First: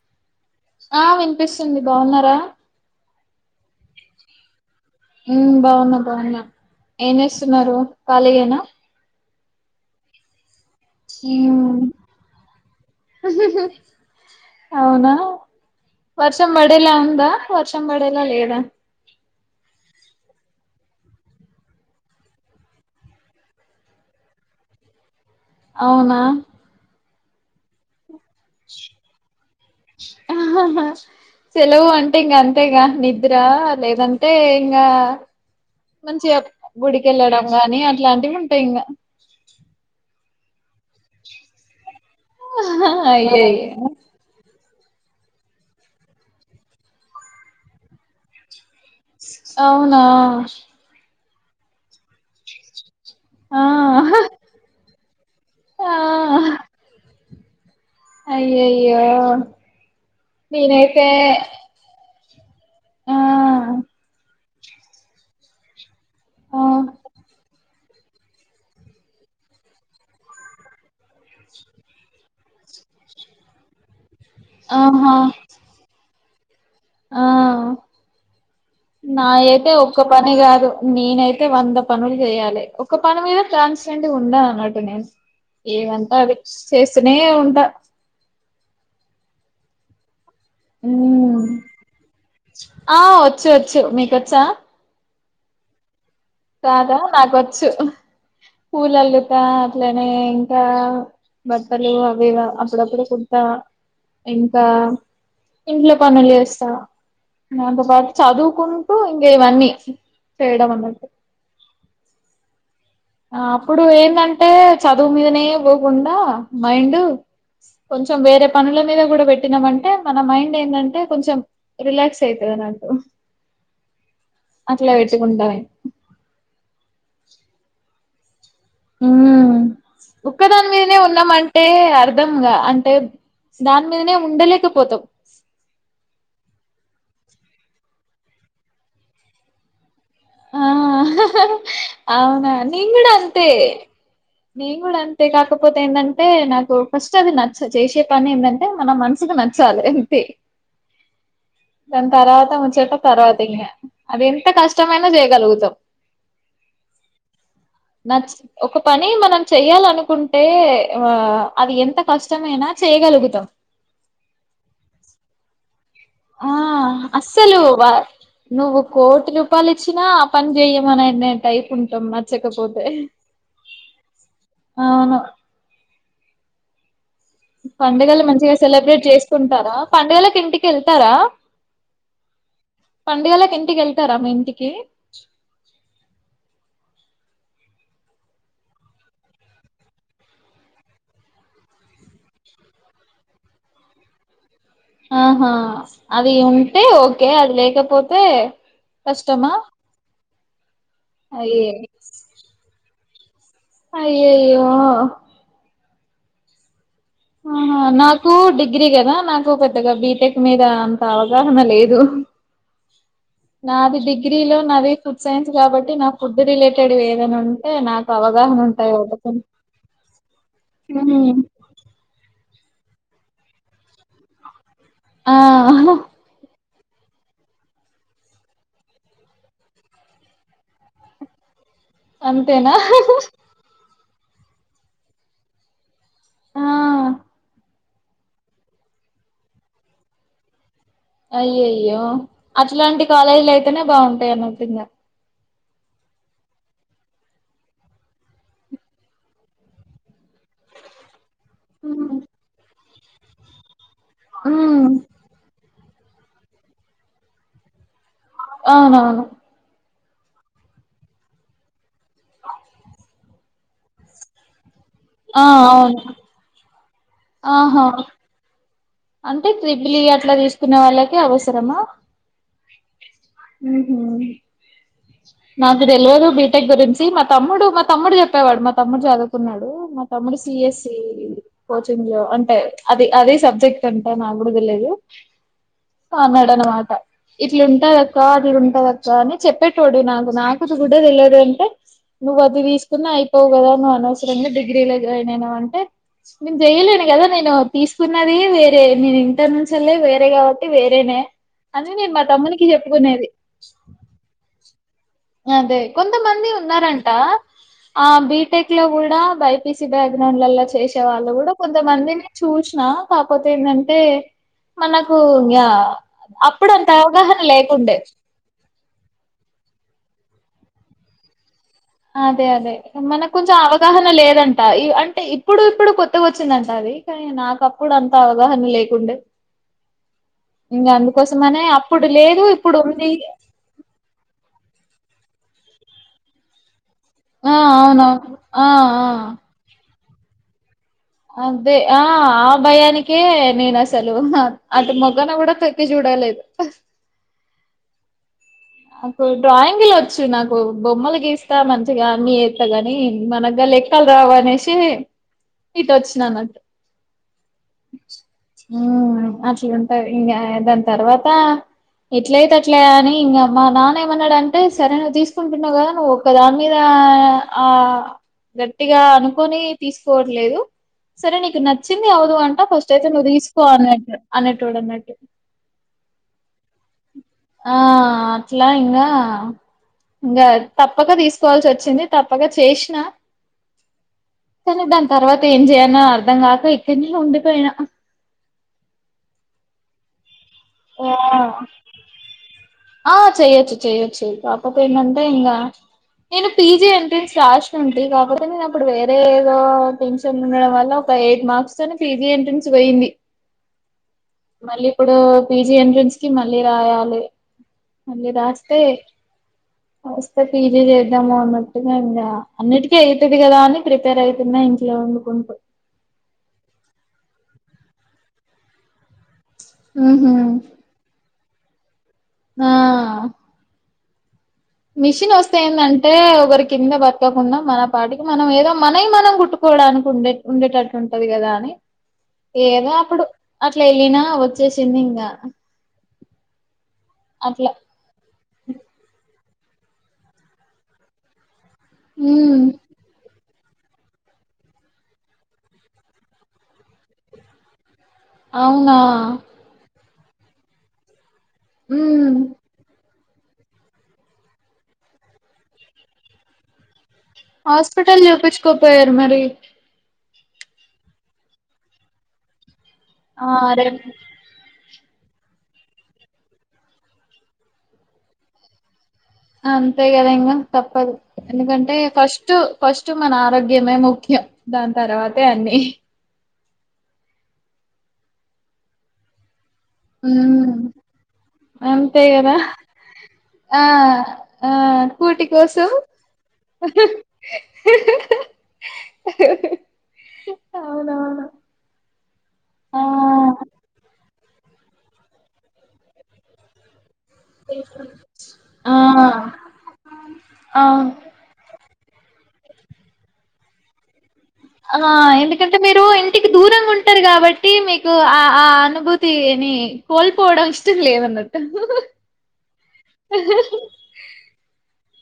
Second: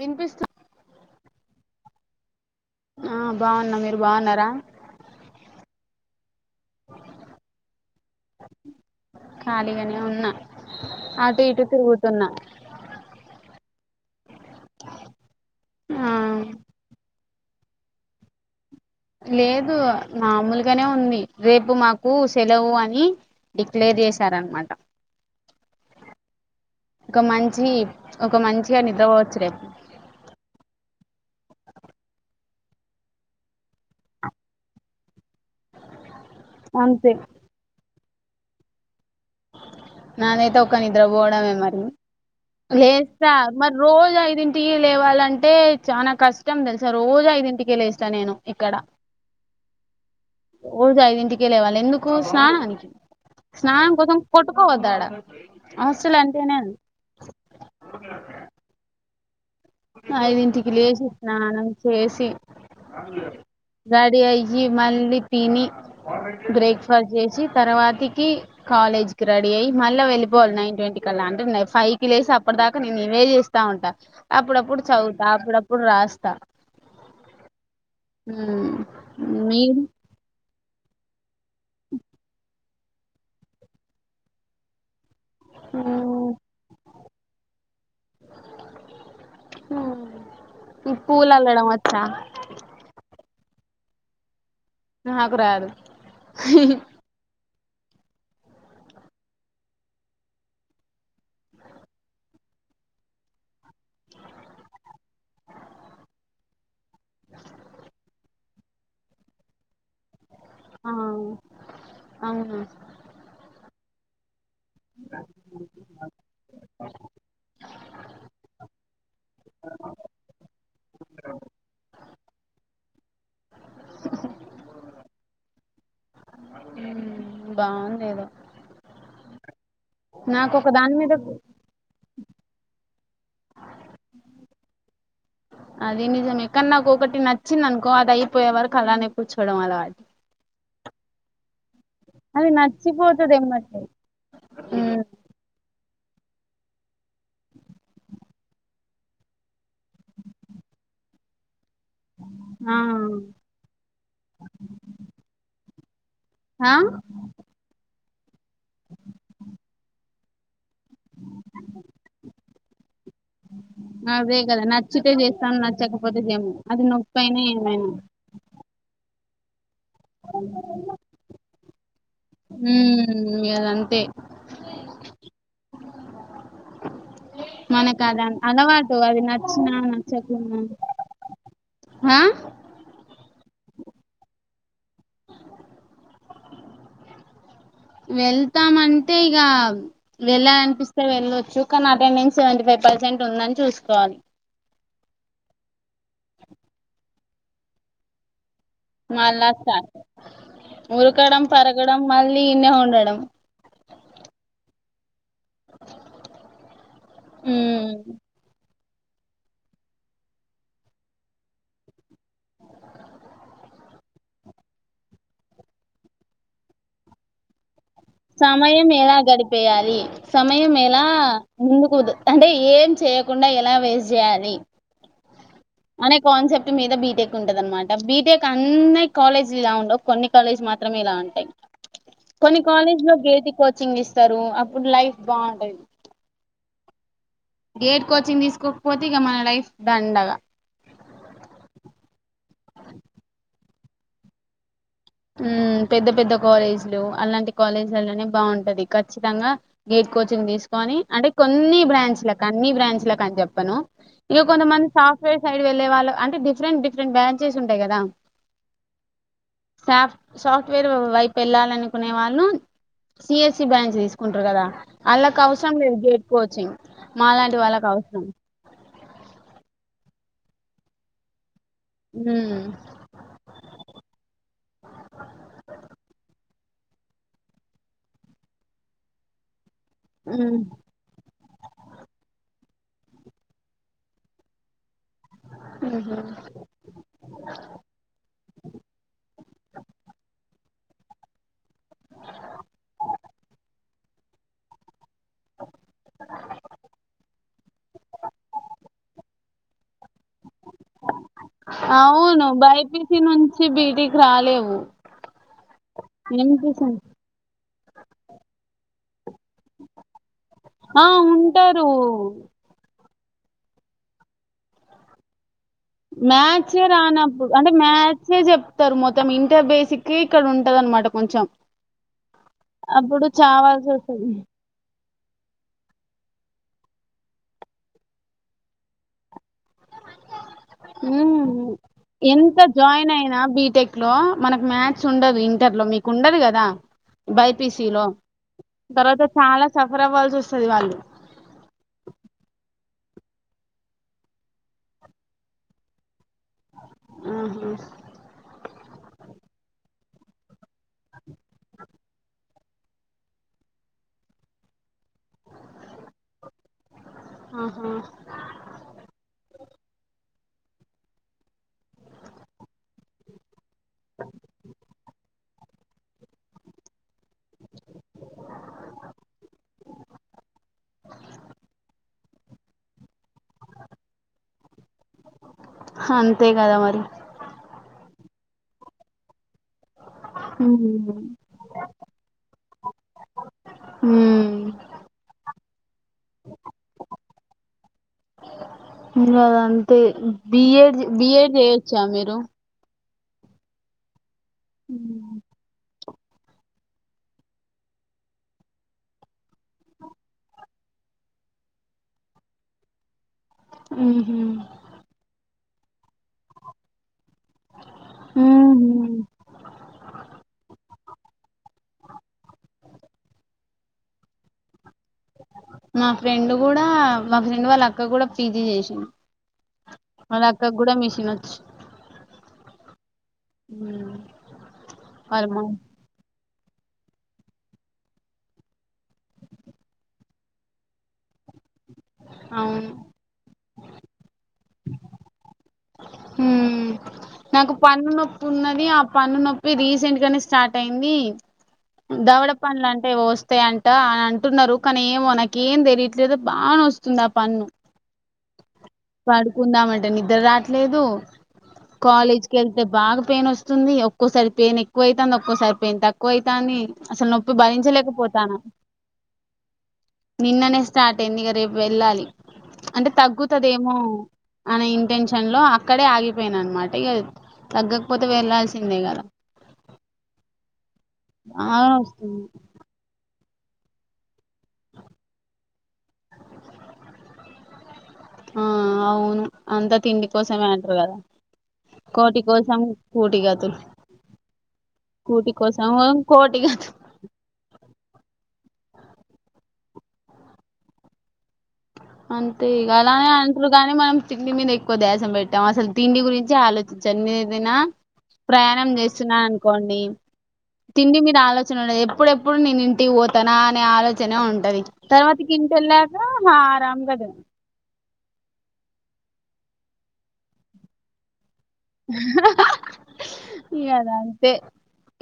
వినిపిస్తు ఆ వినిపిస్తుంది బాగున్నారా ఆ బాగున్న మీరు బాగున్నారా ఉ బాగున్నా బాగున్నా ఏం చేస్తున్నారు కాళీయేనా ఖాళీగానే ఉన్నా అటు ఇటు ఉమ్ తిరుగుతున్నా అవునా ఆ వర్షం బడేలా ఉందా వర్షం బడేలా లేదా లేదు మామూలుగానే ఉంది రేపు మాకు సెలవు అని డిక్లేర్ చే చేశారు అన్మాట అవునా ఒక మంచి ఒక మంచిగా నిద్రపోవచ్చు రేపు సెలవు అంటే ఇంకా అంతేగా నిద్ర లేదంతే ఇంకా మంచిగా గుడికి అంతే వెళ్ళడం గాని అట్లాంటివి ఉంటాయి ఇంకా నదైతే ఒక నిద్ర బోడమే మరి లేస్త మరి అయ్యయ్యో రోజు ఐది టీ లేవాలంటే చానా కష్టం తెలుసా రోజు ఐదింటికే లేస్తా నేను ఇక్కడ అవునా గెలేవాలే ఎందుకు స్నానానికి ఆ స్నానం కోసం కొట్టుకోవద్దాడా ఆ హాస్టల్ అంటేనే అయ్యయ్యో ఐదింటికి నేనైతే లేసి స్నానం చేసి ఆ రెడీ అయ్యి మళ్ళీ తిని ఆ బ్రేక్ఫాస్ట్ చేసి తర్వాతికి కాలేజ్ కి రెడీ అయ్యి మళ్ళా వెళ్ళిపోవాలి నైన్ ట్వంటీ క్కలా అంటే ఫైవ్ కి లేసి అప్పటి దాకా నేను ఇవే చేస్తా ఉంట అప్పుడప్పుడు ఆహా చదువుతా అప్పుడప్పుడు రాస్తా ఆ నా అయితే మీరు ఒక్క పని కాదు నేనైతే అయితే వంద పనులు చేయాలే ఒక పని మీద కాన్స్టాంట్ ఉండ అన్నట్టు నేను ఏదంటే అది చేస్తనే ఉంట హా నీకు మ్మ్ పూలల్లడం వచ్చా ఆ వచ్చు వచ్చు మీకొచ్చా నాకు రాదు రాదా నాకొచ్చు పూలల్లుతా అట్లనే ఇంకా బట్టలు అవి అప్పుడప్పుడు కుడతా ఇంకా ఇంట్లో పనులు జేస్తా దాంతో పాటు చదువుకుంటూ ఇంగ ఇవన్నీ చేేయడం ఆ అన్నట్టు అవునా అప్పుడు ఏందంటే చదువు మీదనే పోకుండా మైండు కొంచెం వేరే పనుల మీద కూడా బెట్టినామంటే మన మైండ్ ఏందంటే కొంచెం రిలాక్స్ అయితది అట్లా వెట్టుకుంటాయ్ ఉ బాన్ లేదో ఉ నాకు ఒక్కదాని ఒక దాని మీదనే మీద ఉన్నామంటే అర్ దంగ అంటే దాని మీదనే ఉండలేకపోతాం అది నిజమే కానీ నాకు ఒకటి నచ్చింది అనుకో అది అయిపోయే వరకు అలానే కూర్చోవడం అలవాట్ ఆ ఆహ్ ఆహ్ అది అవునా నేన్ గూడ నచ్చిపోతది అంతే ఎమ్మటే నేన్ గూడ ఉమ్, అంతే కాక పోతే ఏందంటే నాకు ఫస్ట్ అది నచ్చ చేసే పని ఏందం అంటే మన మనసుకు నచ్చాలే అంతే దన్ తర్వాత ఆ ముచ్చట తర్వాత ఇంగ అది ఎంత కష్టమైన్ కలుగుతాం ఆ నచ్ ఒక పని మనం చెయ్యాలనుకుంటే ఆ అవి ఎంత కష్టమైనా చేయగలుగుతాం అదేగదా నచ్చితే జేస్తాం నచ్చక హా అస్సలు వ నువ్వు కోటి రూపాయలు ఇ చ్చినా ఆ పని చెయమనే టైపు ఉంటాం నచ్చకపోతే ఉమ్ ఇగ అదంతే అవును మనకు పండుగలు అదాన్ మంచిగా అలవాటు సెలబ్రేట్ అది నచ్చిన చేసుకుంటారా పండుగలకి నచ్చకున్నా ఇంటికి వెళ్తారా హా పండుగలకు ఇంటికి ఎళ్తారా మీ ఇంటికి వెళ్తాం అంటే ఇగ వెళ్ళాలనిపిస్తే వెళ్ళొచ్చు కానీ అటెండెన్స్ సెవెన్టీ ఫైవ్ పర్సెంట్ ఉందని చూసుకోవాలి ఆహా అది ఉంటే ఓకే అది లేకపోతే మళ్ళా కష్టమా స్టార్టు ములకడం అయ్యే పరగడం మళ్ళీ ఈన్నే ఉండడం అయ్యోయ్యొ ఆహ మ్మ్ నాకు డిగ్ గ్రీ కదా నాకు పెద్దగా బీటెక్ మీద అంత అవగాహన లేదు నాది డిగ్రీ లో నాది ఫుడ్ సైన్స్ గాబట్టి నా ఫుడ్ రిలేటెడ్ ఏదైనా ఉంటే నాకు అవగాహన సమయం ఉంటాయి ఎలా వాటితోని గడిపేయాలి సమయం ఎలా ఉమ్ ముందుకు దు అంటే ఏం చేయ్యకుండా ఎలా వేస్ జేయాలి ఆ ఆహ మీద బీటెక్ ఉంటది అనమాట బీటెక్ అన్నీ కాలేజ్ లో ఉండవు కొన్ని కాలేజీలు మాత్రమే ఇలా ఉంటాయి అంతే కొన్ని కాలేజ్ లో గేట్ కోచింగ్ ఇస్తారు అప్పుడు లైఫ్ బాగుంటది ఆ గేట్ కోచింగ్ తీసుకోకపోతే ఇక మన లైఫ్ దండగా అయ్యయ్యో అట్లాంటి కాలేజీలు అయితేనే బాగుంటాయి అన్నట్టు ఇంగ ఊమ్ పెద్ద పెద్ద కాలేజీలు అలాంటి కాలేజీలలోనే బాగుంటది ఖచ్చితంగా గేట్ కోచింగ్ దీసుకోని అంటే కొన్ని ఉమ్ బ్రాంచు లకు అన్ని బ్రాంచు లకు అని చెప్పను ఇగ ఉమ్ కొంతమంది సాఫ్ట్వెర్ సైడ్ వెళ్లే వాళ్లు అంటే డిఫరెంట్ డిఫరెంట్ బ్రాంచెస్ ఉంటాయి గదా అవునవును శాఫ్ట్ సాఫ్ట్ వేర్ వైపు వెళ్ళాలనుకునే వాళ్ళు సిఎస్సి బ్రాంచ్ తీసుకుంటారు గదా ఆళ్ళకు ఆ అవసరం లేదు అవును గేట్ కోచింగ్ మాలాంటి ఆహా వాళ్ళకు అవసరం అంటే త్రిబ్లి అట్లా తీసుకునే వాళ్ళకే అవస ఊమ్ ఊహుమ్ నాకు తెలియదు బీటెక్ గురించి మా తమ్ముడు మా తమ్ముడు చెప్పేవాడు మా తమ్ముడు చదువుకున్నాడు మా తమ్ముడు ఉమ్, సిఎస్ సి కోచింగ్ లో అంటే అది అదే సబ్జెక్ట్ అంట నాకు గూడా తెలియదు ఉహు. అన్నాడు అన్నమాట ఇట్లుంటా అదిద ఉంటది అక్కా అని చెప్పేటోడు నాకు నా కొద్దిగుడా తెలియదు అంటే నువ్వు అది దీసుకున్న అయిపోవు గదా నువ్వు అనవసరంగా డిగ్రీ ల జాయిన్ అయినవ్ అంటే నేను చెయలేను కదా నేను తీసుకున్నది వేరే నే ఇంటర్ నుంచే నే వేరే కాబట్టి వేరేనే అని నేను మా తమ్ముకి చెప్ ఇసి నుంచి బీటికి రాలేవు అదే కొంతమంది వినిపిస్తుంది ఉన్నారంట ఆ బీటెక్ లో కూడా బైపీసి బ్యాగ్ దాన్నిలలో చేసే ఆ వాళ్ళు కూడా ఉంటారు కొంతమందిని చూసినా కాకపోతే ఏందంటే మనకు ఇంగా అప్పుడు మ్యాథ్సే అంత అవగాహన రానప్పుడు అంటే లేకుండే మ్యాథ్సే చెప్తారు మొత్తం ఇంటర్ బేసిక్ కి ఇక్కడ ఉంటది అన్నమాట కొంచెం అదే అదే అప్పుడు మనకు కొంచెం చావాల్సి అవగాహన వస్తది లేదంట ఈ అ ంటే ఇప్పుడు ఇప్పుడు కొత్తగా వచ్చిందంట అది కానీ నాకు అప్పుడు అంత అవగాహన లేకుండే ఇంకా ఉమ్ అందుకోసమనే అప్పుడు లేదు ఎంత ఇప్పుడు జాయిన్ ఉంది అయినా బీటెక్ లో మనకు మ్యాథ్స్ ఉండదు ఇంటర్ లో మీకు ఉండదు కదా ఆ బైపీసి లో అవునవును ఆ ఆ తర్వాత చాలా సఫర్ అవ్వాల్సి వస్తది వాళ్ళు అదే ఆ ఆ భయానికే నేను అసలు అటు మొగ్గన కూడా తోకి చూడలేదు ఉహుమ్ నాకు డ్రాయింగ్లు వచ్చు నాకు బొమ్మలు గీస్తా మంచిగా మీ ఎస్తా గాని మన్గర లెక్కలు రావు అనేసి ఇటు వచ్చినన్నటు ఆహా ఇంకా దాని తర్వాత ఎట్లయితే అట్లే అని ఇంకా మా నాన్న ఏమన్నాడంటే సరే నువ్వు తీసుకుంటున్నావు కదా నువ్వు ఒక దాని మీద ఆ గట్టిగా అనుకోని తీసుకోవట్లేదు సరే నీకు నచ్చింది అవుదువు అంటా ఫస్ట్ అయితే ను దిస్కో తీసుకో అన్నట్టు అనేటోడు అన్నట్టు అంతే కదా మరి ఆ అట్లా ఇంకా ఇంకా ఉమ్ తప్పక తీసుకోవాల్సి వచ్చింది తప్పక చేసినా ఉమ్ కానీ దాని తర్వాత ఏం చేయాలి అయిన్నా అర్ధంగాక ఇక్కడినే ఉండి పోయినా బిఏడ్ బిఏడ్ చేయొచ్చా మీరు ఆ చెయ్యొచ్చు చెయ్యొచ్చు కపోతే ఎందంటే ఇంకా నేను పీజీ ఎంట్రెన్స్ రాసి ఉంటి కాకపోతే నేను అప్పుడు వేరే ఏదో టెన్షన్ ఉండడం వల్ల ఒక ఎయిట్ మార్క్స్ తోని పిజీ ఎంట్రన్స్ పోయింది ఉహు మళ్ళీ ఇప్పుడు పిజి ఎంట్రెన్స్ కి మళ్ళీ రాయాలి మళ్ళి రాస్తే ఉహు వస్తే పీజీ చే ద్దాము అన్నట్టుగా ఇంకా అన్నిటికీ అవుతది కదా అని ప్రిపేర్ అవుతున్నా ఇంట్లో వండుకుంటూ నా ఫ్రెండ్ కూడా మా ఫ్రెండ్ వాళ్ళ అక్క కూడా పీజీ చేసింది ఉహు వాళ్ళ అక్క కు గుడా మెషిన్ వచ్చు ఆ అమ్ మిషిన్ వస్తే ఏంటంటే ఒకరికి కింద బతకకుండా మన పాటికి మనం ఏదో మన మనం కుట్టుకోవడానికి ఉండే ఉండేటట్టు ఉంటది కదా అవును ఏదా అప్పుడు అట్లా వెళ్ళినా వచ్చేసింది ఇంకా అట్లా నాకు పన్ను నొప్పి ఉన్నది ఆ పన్ను నొప్పి ఇ రీసెంట్ గానే స్టార్ట్ అయింది దవడ ఉమ్ పనుడ్ల అంటే ఓస్ వస్తాయంట అని అంటున్నారు కానీ ఏమో నాక ఏం తెలియట్లేదు బాగా నొస్తుంది ఆ పన్ను అవునా అంటే నిద్ర రాట్లేదు ఉమ్ కాలేజ్కి వెళ్తే బాగా పెయిన్ వస్తుంది ఒక్కోసారి పెయిన్ ఎక్కువ అయితుంది ఒక్కోసారి పెయిన్ తక్కువా అయితాంది అసలు నొప్పి భరించలేక హాస్పిటల్ పోతాన్నా చూపించుకోపోయారు మరి నిన్ననే స్టార్ట్ అయింది ఇక రేపు వెళ్ళాలి అంటే ఆ తగ్గుతది ఏమో రేపు అని ఇ టెన్షన్ లో అక్కడే ఆగిపోయిన అనమాట ఇక తగ్గకపోతే వెళ్ళల్సిందే ఇగా అంతే కదా ఇంకా తప్పదు బాగా ఎందుకంటే వస్తుంది ఫస్ట్ ఫస్ట్ మ నా తగ్గిందే ముఖ్యం దాని తర్వాతే అన్ని ఆ అవును అంతా తిండి ఉమ్ కోసమేంటరు కదా అంతే కోటి కదా కోసం కూటిగతులు ఆ ఆ కూటి కోసం అవునవును అంతే ఇగ ఆ అలానే అంటారు కానీ మనం తిండి మీద ఎక్కువ ధ్యాస పెట్టాం అసలు తిండి గురించే ఆలోచించ మీరు నిన్న ప్రయాణం ఆ చేస్తున్నాను అనుకోండి అవును తిండి మీద ఆలోచన ఉండది ఎప్పుడెప్పుడు నేను ఇంటికి పోతాన అనే ఆలోచన నే ఉంటది ఆ తర్వాత కింటెళ్ళాక అంటారు కాబట్టి మీకు ఆ ఆ అనుభూతిని కోల్పోవడం ఇష్టం లేదన్నటు ఇగ అది అంతే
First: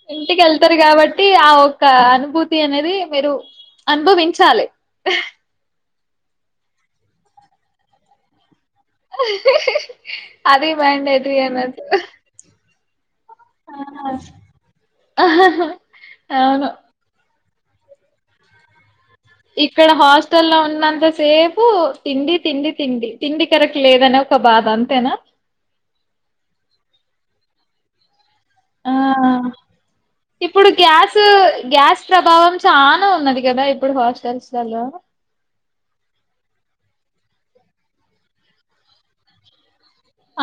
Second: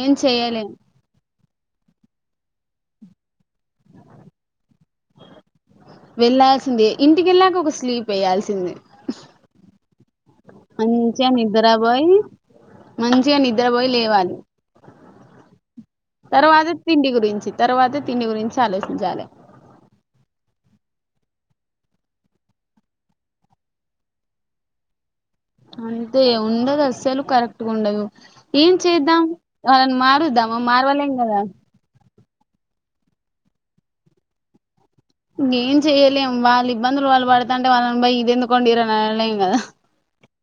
ఏం ఇంటికి చెయ్యలేం వెళ్తారు కాబట్టి ఆ ఒక అను భూతి అనేది మీరు అనుభవించాలి వెళ్లాల్సిందే ఇంటికెళ్ళాక ఒక స్లీప్ ఏయ్యాల్సిందే అది మంచిగా మాండేటరీ అన్నట్టు నిద్రపోయి మంచిగా నిద్రపోయి లేవాలి అవును తర్వాత తిండి గురించి తర్వాత తిండి గురించి ఆలోచించాలి ఇక్కడ హాస్టల్ లో ఉన్నంత సేపు తిండి తిండి తిండి తిండి కరెక్ట్ లేదన ఒక బాధా అంతేనా అంతే ఉండదు అస్సలు కరెక్ట్గా ఉండదు ఏం ఆ చేద్దాం వాళ్ళని మారుద్దామా ఇప్పుడు మారవలేం గ్యాస్ కదా గ్యాస్ ప్రభావం చా ఉన్నది కదా ఇప్పుడు హాస్టల్స్లలో ఇక ఏం చెయ్యలేం వాళ్ళు ఇబ్బందులు వాళ్ళు పడుతంటే వాళ్ళని బోయి ఇది ఎందుకోండిరు అని అనలేం కదా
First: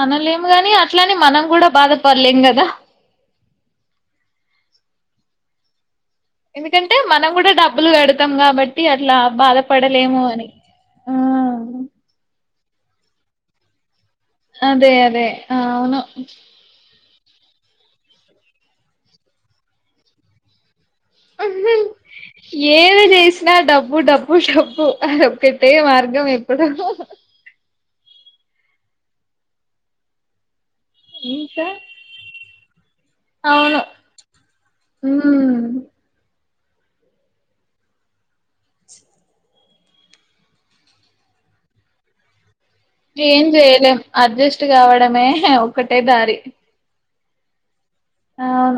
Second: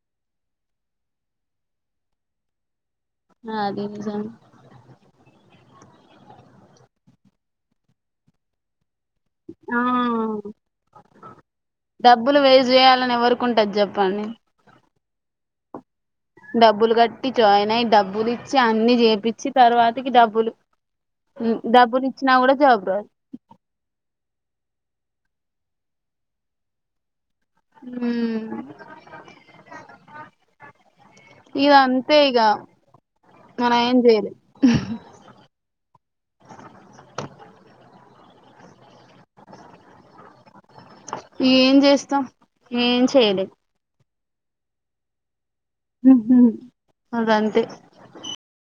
అనలేము గాని అట్లనే మనం కూడా బాధపడలేం కదా ఆ అది నిజమే ఎందుకంటే మనం కూడా డబ్బులు కడతాం కాబట్టి టి అట్లా ఆ బాధపడలేము అని మ్మ్ డబ్బులు వేస్ట్ చేయాలని ఎవరికి ఉంటది చెప్పండి అదే అదే ఆ అవును డబ్బులు కట్టి జాయిన్ అయి డబ్బులిచ్చి అన్ని చేపిచ్చి తర్వాతికి డబ్బులు డబ్బులు ఇచ్చినా కూడా జాబ్ ఏమి రాదు చేసినా డబ్బు డబ్బు డబ్బు అది ఓ పెట్టే మార్గం ఎప్పుడు హ్మ్ ఇంకా ఇగా అంతే ఇగా మనం అవును ఎం చేయలేం ఉమ్ ఏం చేస్తాం ఏం చేయలే అడ్జస్ట్ కావడమే హ్ ఒక్కటే దారి అదంతే అవును